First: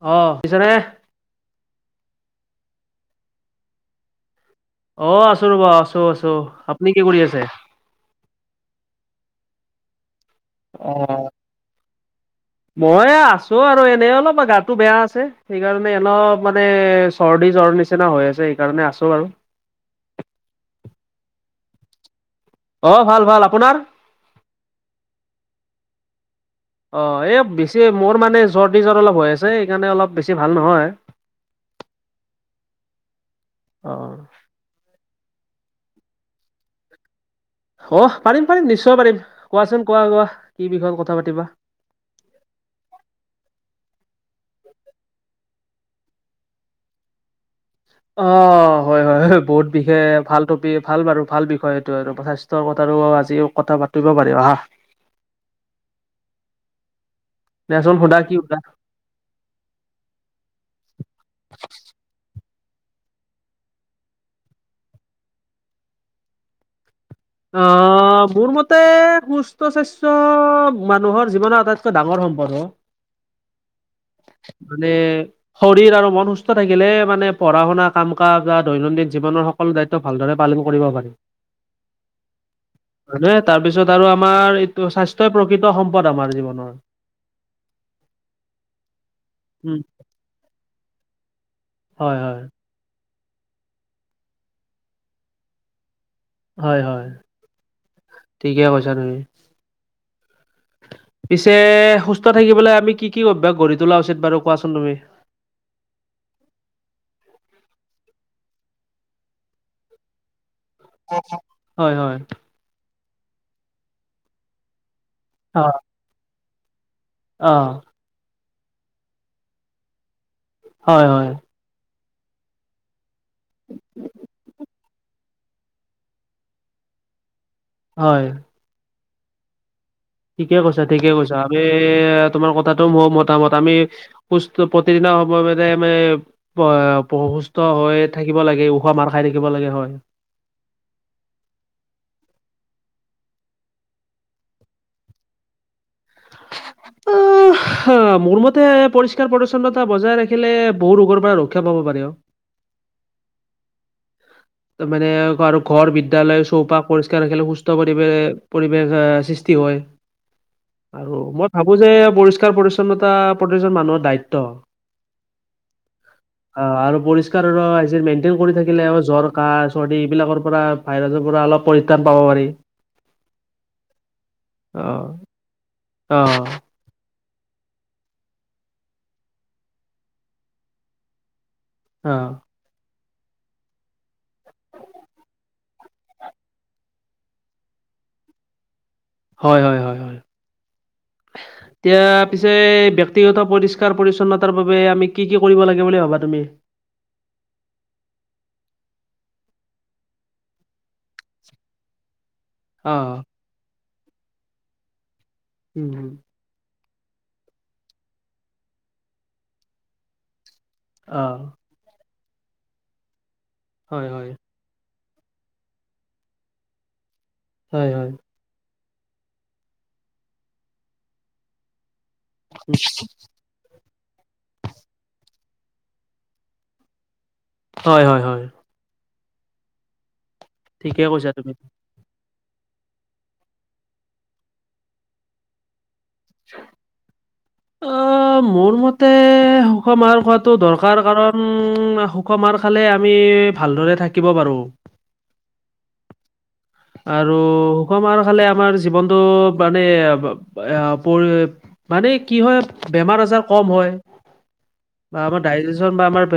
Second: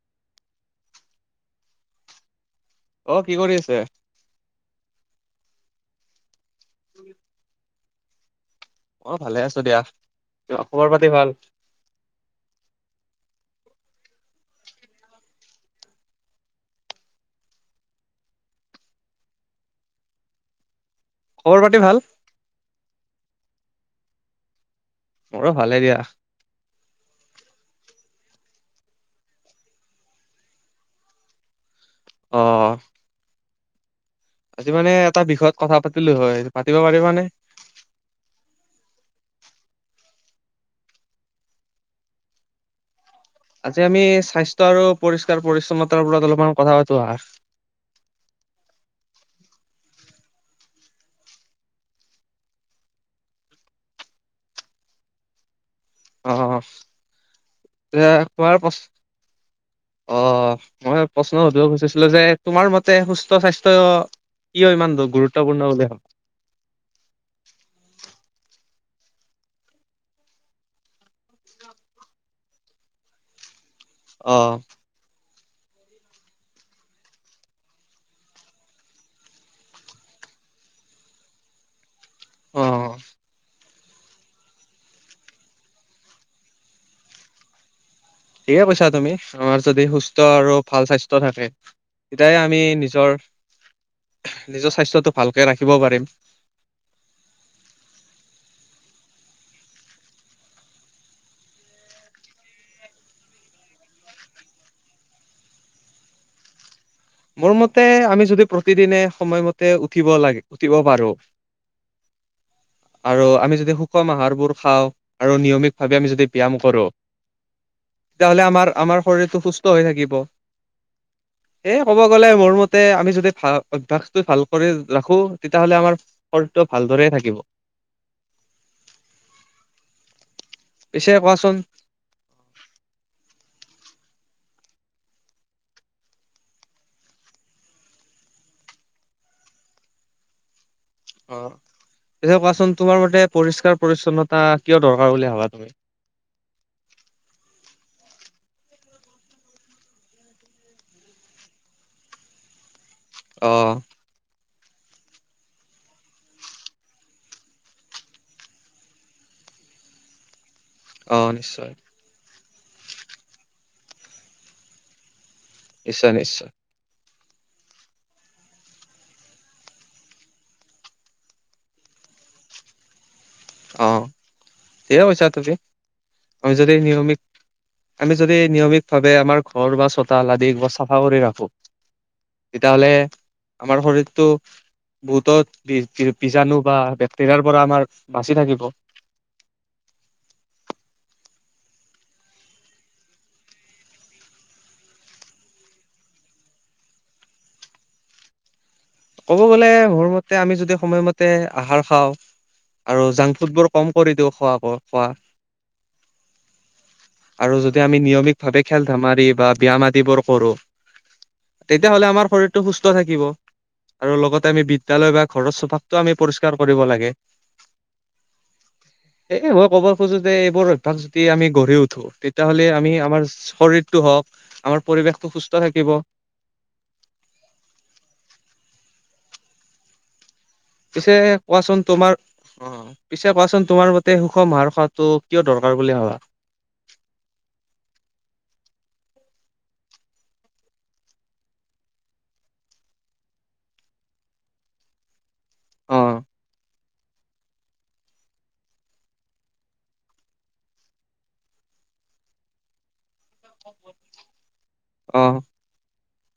অ' [unintelligible] নে? অ' কি কৰি আছে? অ' আছো ৰ'বা আছো, আছো। আপনি কি কৰি আছে? অ', ভালে আছোঁ দিয়া। অ' খবৰ পাতি ভাল? মই এয়া আছোঁ আৰু এনে অলপমান গাটো বেয়া আছে। সেইকাৰণে অলপ মানে - চৰ্দি জ্বৰ নিচিনা হৈ আছে সেইকাৰণে আছোঁ আৰু। খবৰ পাতি ভাল? অ', ভাল ভাল। আপোনাৰ? মোৰো ভালে দিয়া। অ', এই বেছি মোৰ মানে চৰ্দি জ্বৰ অলপ হৈ আছে, সেইকাৰণে অলপ বেছি ভাল নহয়। অহ। অহ। আজি মানে এটা বিষয়ত কথা পাতিলোঁ হয়। পাতিব পাৰিবানে? হ', পাৰিম পাৰিম, নিশ্চয় পাৰিম। কোৱাচোন কোৱা কোৱা, কি বিষয়ত কথা পাতিবা? আজি আমি স্বাস্থ্য আৰু পৰিষ্কাৰ পৰিচ্ছন্নতাৰ ওপৰত অলপমান কথা পাতো আহা। অ', হয় হয় হয়, বহুত বিশে ভাল টপি, ভাল বাৰু, ভাল বিষয় এইটো আৰু। প্ৰচেছ- টোৰ কথাও আজি কথা পাতিব পাৰি, আহা। অ', দিয়াচোন এয়া সোধা কি কোৱাৰ পচ- অ', মই প্ৰশ্ন সুধিব খুজিছিলোঁ যে, তোমাৰ মতে সুস্থ স্বাস্থ্য - কিয় ইমান গুৰুত্বপূৰ্ণ বুলি ভাৱা? অ'। অ', মোৰ মতে সুস্থ স্বাস্থ্য মানুহৰ জীৱনৰ আটাইতকৈ ডাঙৰ সম্পৰ্ক। [unintelligible] অ যোনে - শৰীৰ আৰু মন সুস্থ থাকিলে মানে, পঢ়া-শুনা, কাম-কাজ বা দৈনন্দিন জীৱনৰ স- সকলো দায়িত্ব ভালদৰে পালন কৰিব পাৰি। অহ। হয়নে। তাৰপিছত আৰু আমাৰ এইটো স্বাস্থ্যই প্ৰকৃত সম্পদ আমাৰ জীৱনৰ। ঠিকে কৈছা তুমি। আমাৰ উম যদি সুস্থ আৰু ভাল স্বাস্থ্য থাকে। হয় তেতিয়াহে হয় আমি নিজৰ, নিজৰ স্বাস্থ্যটো ভালকে ৰাখিব পাৰিম। হয় হয়, ঠিকে কৈছা তুমি। পিছে, সুস্থ থাকিবলৈ আমি কি কি অভ্যাস গঢ়ি তোলা উচিত বাৰু? কোৱাচোন তুমি। মোৰ মতে, আমি যদি প্ৰতিদিনে সময়মতে উঠিব লাগে। উঠিব পাৰোঁ। হয় হয় আৰু আমি যদি সুষম আহাৰবোৰ খাওঁ, - আৰু নিয়মিতভাৱে আমি যদি ব্যায়াম কৰোঁ, - অহ। তেতিয়াহ'লে আমাৰ, আমাৰ শৰীৰটো সুস্থ হৈ থাকিব। হয় হয়। এ' ক'ব গ'লে মোৰ মতে, আমি যদি ভা-অভ্যাসটো ভাল কৰি ৰাখোঁ, তেতিয়াহ'লে আমাৰ - শৰীৰটো ভালদৰে থাকিব। হয়। ঠিকে কৈছা, ঠিকে পিছে কৈছা। কোৱাচোন আমি তোমাৰ কথাটো ম-মতামত আমি - পুস্থ, প্ৰতিদিনা সময় মানে আমি - পয়-প্ৰসুস্থ হৈ থাকিব লাগে। ওখ মাৰ খাই থাকিব লাগে। হয়। অহ। পিছে কোৱাচোন, তোমাৰ মতে পৰিষ্কাৰ পৰিচ্ছন্নতা কিয় দৰকাৰ বুলি ভাবা তুমি? [unintelligible] হা', মোৰ মতে, পৰিষ্কাৰ পৰিচ্ছন্নতা বজাই ৰাখিলে বহু ৰোগৰ পৰা ৰক্ষা পাব পাৰি অ'। অহ। তাৰ মানে আৰু ঘৰ, বিদ্যালয়, চৌপাশ পৰিষ্কাৰ খেলে সুস্থ পৰিৱেশ পৰিৱেশ সৃষ্টি হয়। অ আৰু মই নিশ্চয় ভাবো যে পৰিষ্কাৰ- পৰিচ্ছন্নতা প্ৰতিজন মানুহৰ দায়িত্ব। নিশ্চয়- নিশ্চয়। অ, আৰু পৰিষ্কাৰ মেইনটেইন কৰি থাকিলে আৰু জ্বৰ কাহ, চৰ্দি এইবিলাকৰ পৰা ভাইৰাছৰ পৰা অলপ পৰিত্ৰাণ পাব পাৰি। অ, অ ঠিকে কৈছা তুমি। অ। আমি নিয়মিত আমি যদি নিয়মিত ভাৱে আমাৰ ঘৰ বা চোতাল আদি চাফা কৰি ৰাখোঁ। অ। তেতিয়াহ'লে আমাৰ শৰীৰটো বহুতত বীজাণু বা বেক্টেৰিয়াৰ পৰা আমাৰ বাচি থাকিব। হয়- হয়- হয়- হয়। [inaudible] এতিয়া পিছে ব্যক্তিগত পৰিষ্কাৰ পৰিচ্ছন্নতাৰ বাবে আমি কি কি কৰিব লাগে বুলি ভাবা তুমি? ক'ব গ'লে মোৰ মতে আমি যদি সময়মতে আহাৰ খাওঁ অ আৰু জাংক ফুড বোৰ কম কৰি দিওঁ খোৱা। বহুত খোৱা। উম, হুম। আৰু যদি আমি নিয়মিত ভাৱে খেল- ধেমালি বা ব্যায়াম আদিবোৰ কৰোঁ। অ। তেতিয়াহ'লে আমাৰ শৰীৰটো সুস্থ থাকিব। হয় আৰু হয় লগতে আমি বিদ্যয়ালয় বা ঘৰৰ চৌপাশত টো আমি পৰিষ্কাৰ কৰিব লাগে। হয়- হয়। এ মই ক'ব খোজোঁ যে এইবোৰ অভ্যাস যদি আমি গঢ়ি উঠো। তেতিয়াহ'লে আমি আমাৰ শৰীৰটো হওঁক, আমাৰ পৰিৱেশটো সুস্থ থাকিব। হয়- হয়- হয়। ঠিকে পিছে কৈছা তুমি কোৱাচোন তোমাৰ অ, পিছে কোৱাচোন তোমাৰ মতে সুষম আহাৰ খোৱাটো কিয় দৰকাৰ বুলি ভাবা? [unintelligible] অ [inaudible] মোৰ মতে, সুষম আহাৰ খোৱাটো দৰকাৰ কাৰণ সুষম আহাৰ খালে আমি ভালদৰে থাকিব পাৰোঁ। অ আৰু সুষমাৰ খালে আমাৰ জীৱনটো মানে এ পৰি মানে কি হয়, বেমাৰ আজাৰ কম হয়। অ আমাৰ ডাইজেচন বা আমাৰ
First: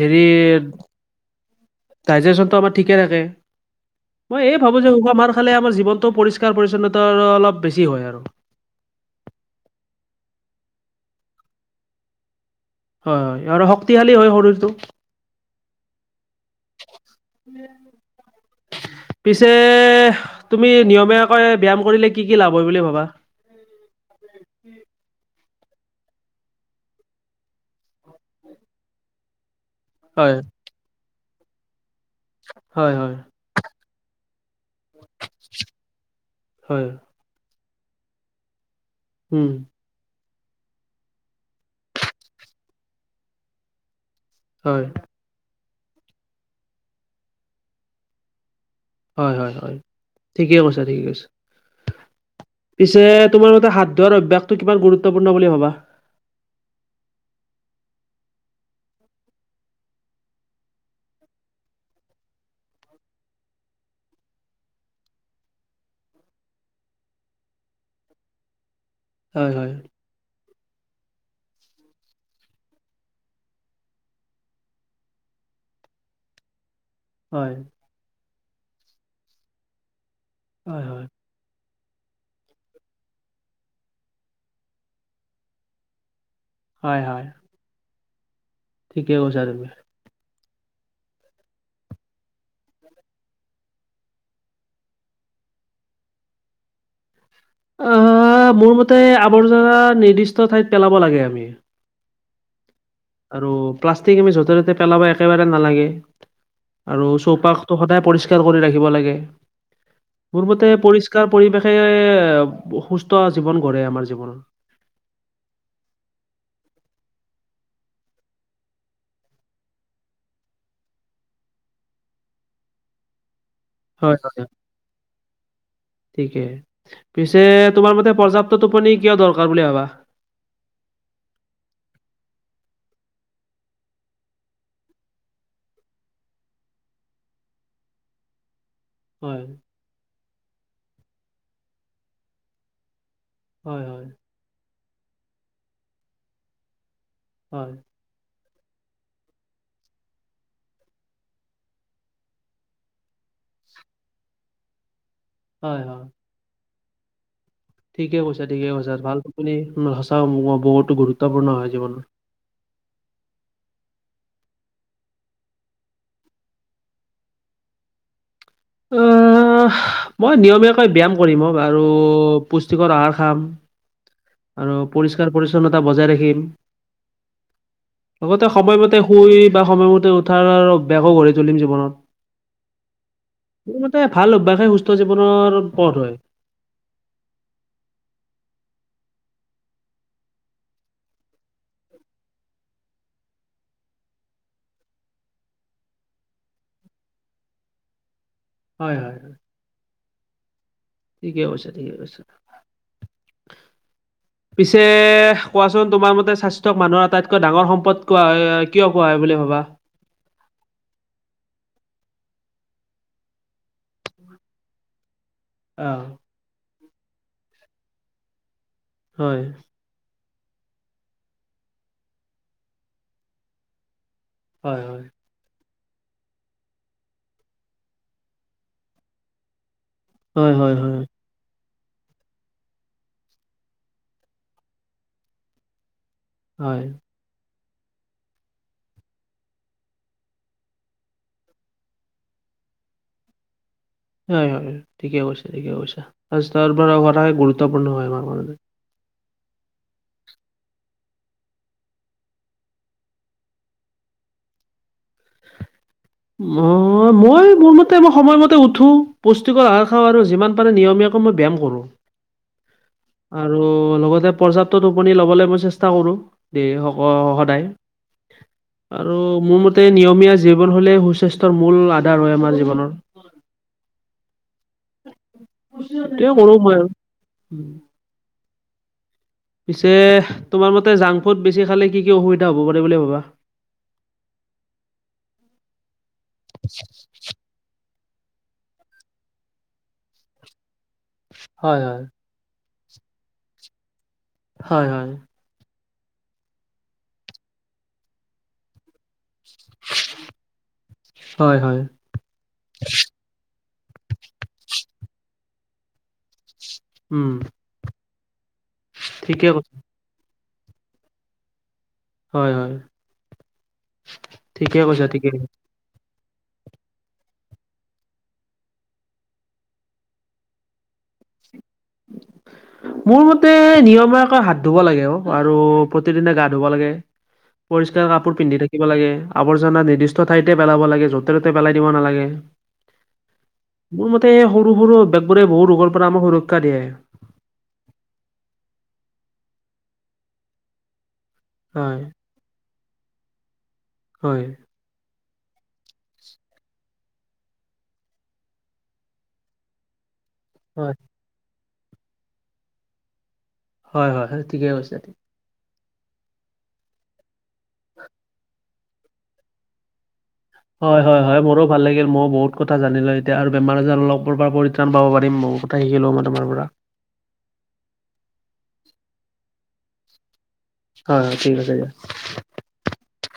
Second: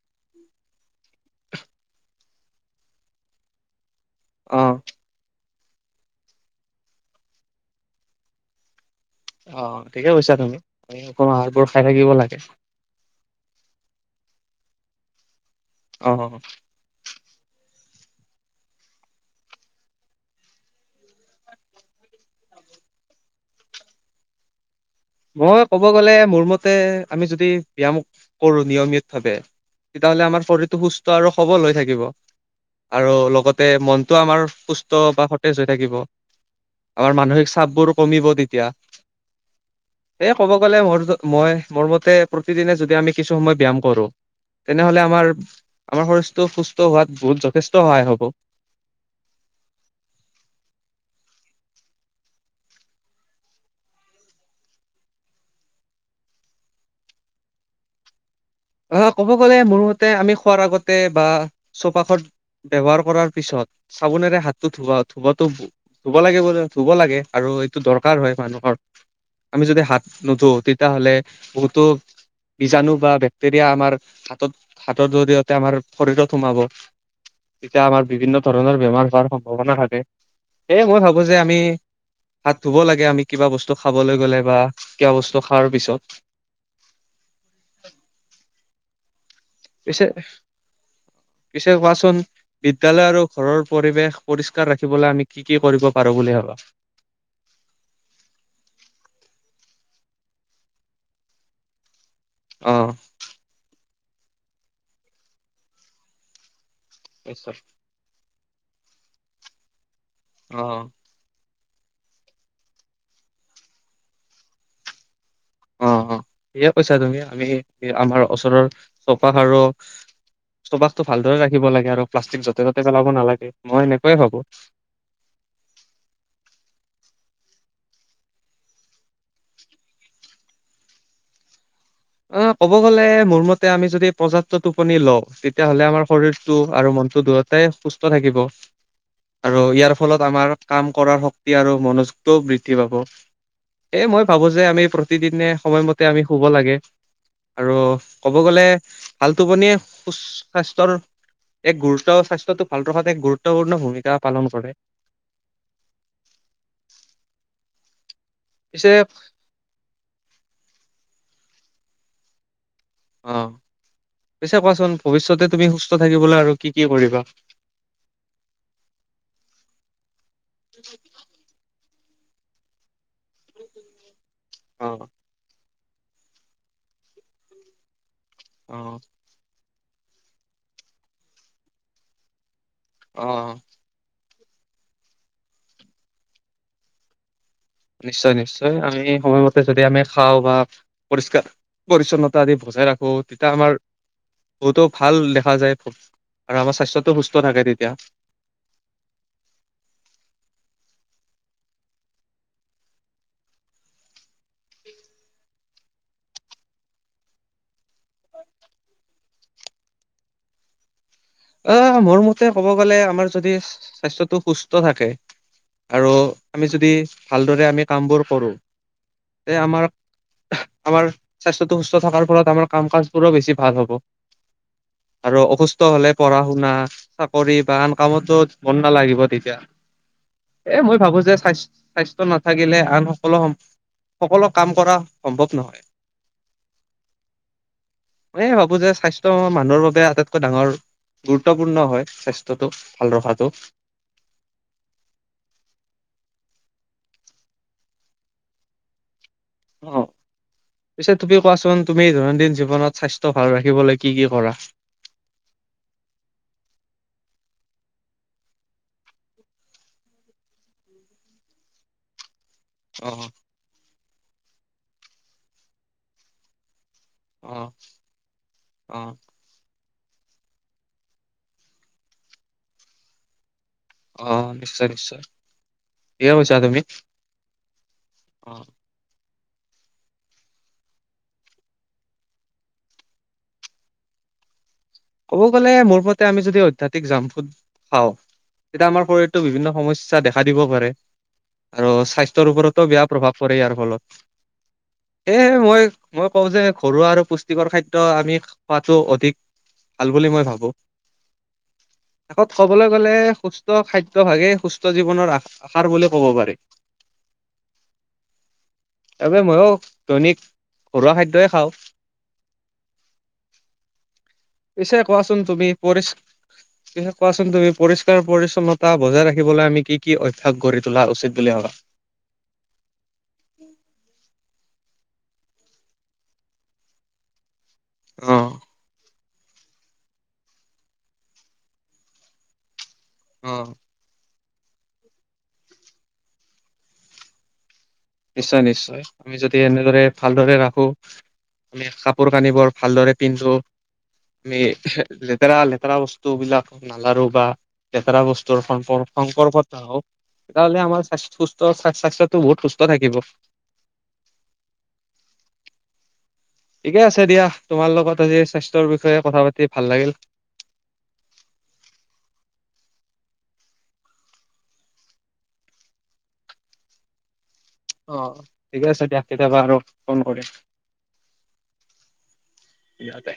হেৰি ডাইজেচনটো আমাৰ ঠিকে থাকে। মই অ এই ভাবোঁ যে সুষম আহাৰ ফালে আমাৰ জীৱনটো পৰিষ্কাৰ পৰিচ্ছন্নতা আৰু অলপ বেছি হয় আৰু। অ, ঠিকে কৈছা তুমি। সুষম আহাৰবোৰ খাই থাকিব লাগে। ধৰক, শক্তিশালী হয় শৰীৰটো। অ। [unintelligible] [inaudible] পিছে তুমি নিয়মীয়াকৈ ব্যায়াম কৰিলে কি কি লাভ হয় বুলি ভাবা? মই ক'ব গ'লে মোৰ মতে, আমি যদি ব্যায়াম কৰোঁ নিয়মিয়াত ভাবে। তেতিয়াহ'লে হয় আমাৰ শৰীৰটো সুস্থ আৰু সবল হৈ থাকিব। হয় আৰু হয় লগতে মনটো আমাৰ সুস্থ বা সতেজ হৈ থাকিব। হয় আমাৰ মানসিক চাপ বোৰো কমিব তেতিয়া। উম। এ ক'ব গ'লে মোৰ মই মোৰ মতে প্ৰতিদিনে যদি আমি কিছু সময় ব্যায়াম কৰোঁ‌ হয় তেনেহ'লে আমাৰ আমাৰ শৰীৰটো সুস্থ হোৱাত বহুত যথেষ্ট সহায় হ'ব। হয়-হয়-হয় ঠিকে কৈছা, ঠিকে কৈছা। পিছে তোমাৰ মতে হাত ধোৱাৰ অভ্যাসটো কিমান গুৰুত্বপূৰ্ণ বুলি ভাবা? অ', ক'ব গ'লে মোৰ মতে আমি খোৱাৰ আগতে বা চৌপাশত ব্যৱহাৰ কৰাৰ পিছত চাবোনেৰে হাতটো ধুবা ধুবাটো ধুব লাগে বোলো ধুব লাগে আৰু এইটো দৰকাৰ হয় মানুহৰ। হয় আমি হয় যদি হাত নুধো তেতিয়া হ'লে বহুতো বীজাণু বা বে ক্তেৰিয়া আমাৰ হাতত, হাতৰ জৰিয়তে আমাৰ শৰীৰত সোমাব। হয়। এতিয়া আমাৰ বিভিন্ন ধৰণৰ বেমাৰ হোৱাৰ সম্ভাৱনা থাকে হয় সেয়ে মই হয় ভাবোঁ‌ যে আমি হাত ধুব লাগে আমি কিবা বস্তু খাবলৈ গ'লে বা কিবা বস্তু খোৱাৰ পিছত। হয় হয়। ঠিকে কৈছা তুমি। পিছে, পিছে কোৱাচোন বিদ্যালয় আৰু ঘৰৰ পৰিৱেশ পৰিষ্কাৰ ৰাখিবলৈ আমি কি কি কৰিব পাৰোঁ বুলি ভাবা? অ', মোৰ মতে আৱৰ্জনা নিৰ্দিষ্ট ঠাইত পেলাব লাগে আমি। অ'। আৰু প্লাষ্টিক আমি য'তে ততে পেলাব একেবাৰে নালাগে। আৰু নিশ্চয় চৌপাশটো সদায় পৰিষ্কাৰ কৰি ৰাখিব লাগে, মোৰ অ মতে পৰি পৰিষ্কাৰ পৰিৱেশে সুস্থ জীৱন গঢ়ে আমাৰ জীৱনত। অ'-অ' ঠিকে কৈছা তুমি, আমি আমাৰ ওচৰৰ চৌপাশ আৰু চৌপাশটো ভালদৰে ৰাখিব লাগে আৰু প্লাষ্টিক য'তে ত'তে পেলাব নালাগে। মই হয়, এনেকৈয়ে ভাবো হয়-হয়। [inaudible] ঠিকে পিছে তোমাৰ মতে পৰ্যাপ্ত টোপনি কিয় দৰকাৰ বুলি ভাবা? অ', ক'ব গ'লে মোৰ মতে আমি যদি পৰ্যাপ্ত টোপনি লওঁ তেতিয়া হ'লে আমাৰ শৰীৰতটো আৰু মনটো দূৰত তে সুস্থ থাকিব। হয় আৰু ইয়াৰ ফলত আমাৰ কাম কৰাৰ শক্তি আৰু মনোযোগটোও বৃদ্ধি পাব। হয় হয় সেয়ে মই ভাবোঁ‌ যে আমি প্ৰতিদিনে সময়মতে আমি শুব লাগে। আৰু হয়। ক'ব গ'লে ভাল টোপনিয়ে সু-স্বাস্থ্যৰ এক গুৰুত্ব স্বাস্থ্যটো ভাল ৰখাত এক গুৰুত্বপূৰ্ণ ভূমিকা পালন কৰে। হয়-হয়। ঠিকে কৈছা, ঠিকে পিছে কৈছা। ভাল টুপনি সঁচাও বহুতো গুৰুত্বপূৰ্ণ হয় জীৱনত। অ', পিছে কোৱাচোন ভৱিষ্যতে তুমি সুস্থ থাকিবলৈ আৰু কি কি কৰিবা? অ', মই নিয়মীয়াকৈ ব্যায়াম কৰিম আৰু পুষ্টিকৰ আহাৰ খাম। আৰু অ পৰিষ্কাৰ পৰিচ্ছন্নতা বজাই ৰাখিম। লগতে অ সময়মতে শুই বা সময়মতে উঠাৰ অভ্যাসো গঢ়ি তুলিম জীৱনত। অ'। মোৰ মতে ভাল অভ্যাসে সুস্থ জীৱনৰ পথ হয়। নিশ্চয় নিশ্চয়, আমি সময়মতে যদি আমি খাওঁ বা পৰিষ্কাৰ পৰিচ্ছন্নতা আদি বজাই ৰাখো তেতিয়া আমাৰ। বহুতো ভাল দেখা যায় আৰু আমাৰ স্বাস্থ্যটো সুস্থ থাকে তেতিয়া। হয় হয় হয় ঠিকে কৈছে ঠিকে কৈছে পিছে কোৱাচোন তোমাৰ মতে স্বাস্থ্যক মানুহৰ আটাইতকৈ ডাঙৰ সম্পদ কোৱা হয় কিয় কোৱা হয় বুলি ভাবা? অ মোৰ মতে ক'ব গ'লে আমাৰ যদি স্বাস্থ্যটো সুস্থ থাকে। অ আৰু আমি যদি ভালদৰে আমি কামবোৰ কৰোঁ হয় তে আমাৰ আমাৰ স্বাস্থ্যটো সুস্থ থকাৰ ফলত আমাৰ কাম কাজবোৰো বেছি ভাল হ'ব হয় হয় আৰু অসুস্থ হ'লে পঢ়া শুনা চাকৰি বা আন কামতো মন নালাগিব তেতিয়া হয় হয় এ মই হয় ভাবো যে স্বাস্ স্বাস্থ্য নাথাকিলে আন সকলো সকলো কাম কৰা সম্ভৱ নহয় হয় মই ভাবো যে স্বাস্থ্য মানুহৰ বাবে আটাইতকৈ ডাঙৰ গুৰুত্বপূৰ্ণ হয় স্বাস্থ্যটো ভাল ৰখাটো হয় হয় ঠিকে কৈছে ঠিকে কৈছে ফাৰ্ষ্টৰ পৰা হোৱাটাকে গুৰুত্বপূৰ্ণ হয় আমাৰ কাৰণে অ পিছে তুমি কোৱাচোন তুমি দৈনন্দিন জীৱনত স্বাস্থ্য ভাল ৰাখিবলৈ কি কি কৰা মই মই মোৰ মতে মই সময়মতে উঠো পুষ্টিকৰ আহাৰ খাওঁ আৰু যিমান পাৰে নিয়মীয়া মই ব্যায়াম কৰোঁ অ আৰু লগতে পৰ্যাপ্ত টোপনি ল'বলৈ মই চেষ্টা কৰো দে হক অ সদায় অ আৰু মোৰ মতে নিয়মীয়া জীৱন হ'লে সুস্বাস্থ্যৰ মূল আধাৰ হয় আমাৰ জীৱনৰ অ নিশ্চয় নিশ্চয় ঠিকে তেওঁ কৈছা কৰোঁ তুমি মই, উম অ পিছে তোমাৰ মতে জাংক ফুড বেছি খালে কি কি অসুবিধা হ'ব পাৰে বুলি ভাবা ক'ব গ'লে মোৰ মতে আমি যদি অত্যাধিক জাংক ফুড খাওঁ তেতিয়া আমাৰ শৰীৰতো বিভিন্ন সমস্যা দেখা দিব পাৰে হয়, আৰু হয়। স্বাস্থ্যৰ ওপৰতো বেয়া প্ৰভাৱ পৰে ইয়াৰ ফলত হয় হয় সেয়হে মই মই কওঁ যে ঘৰুৱা আৰু পুষ্টিকৰ খাদ্য আমি খোৱাতো অধিক ভাল বুলি মই ভাবো হয়, হয়, শেষত কবলৈ গলে সুস্থ খাদ্যভাগে সুস্থ জীৱনৰ আহাৰ বুলি ক'ব পাৰি উম আবে ঠিকে ময়ো কৈছা, দৈনিক ঘৰুৱা খাদ্যই খাওঁ হয় হয় ঠিকে পিছে কৈছা ঠিকে কোৱাচোন কৈছা। তুমি পৰি পিছে কোৱাচোন তুমি পৰিষ্কাৰ পৰিচ্ছনতা বজাই ৰাখিবলৈ আমি কি কি অভ্যাস গঢ়ি তুলা উচিত বুলি ভাবা [unintelligible] মোৰ মতে নিয়মীয়াকৈ হাত ধুব লাগে অ আৰু প্ৰতিদিনে গা ধুব লাগে পৰিষ্কাৰ অ কাপোৰ পিন্ধি থাকিব লাগে আৱৰ্জনা নিৰ্দিষ্ট ঠাইতে পেলাব লাগে য'তে ত'তে পেলাই দিব নালাগে অ' মোৰ মতে, এই সৰু সৰু বেগবোৰে বহু ৰোগৰ পৰা আমাক সুৰক্ষা দিয়ে। নিশ্চয়, নিশ্চয় আমি যদি এনেদৰে ভালদৰে ৰাখো। আমি হয় কাপোৰ কানিবোৰ ভালদৰে পিন্ধো হয়। আমি- লেতেৰা, লেতেৰা বস্তু বিলাক নালাৰো বা লেতেৰা বস্তুৰ সম্প সম্পৰ্কত নাহো। তেতিয়াহ'লে হয় আমাৰ স্বা সুস্থ স্বাস্থ্যটো বহুত সুস্থ থাকিব। হয়, হয় হয় সেইটো ঠিকে কৈছে ঠিকে আছে দিয়া, তোমাৰ লগত আজি স্বাস্থ্যৰ বিষয়ে কথা পাতি ভাল লাগিল। হয়, হয়, হয় মোৰো ভাল লাগিল মইও বহুত কথা জানিলো এতিয়া আৰু বেমাৰ আজাৰ অলপ পৰা পৰিত্ৰাণ পাব পাৰিম ম, শিকি লওঁ মই তোমাৰ পৰা। অ' ঠিকে আছে দিয়া কেতিয়াবা আৰু ফোন কৰিম। হয় হয় ঠিক আছে দিয়া। ইহঁতে,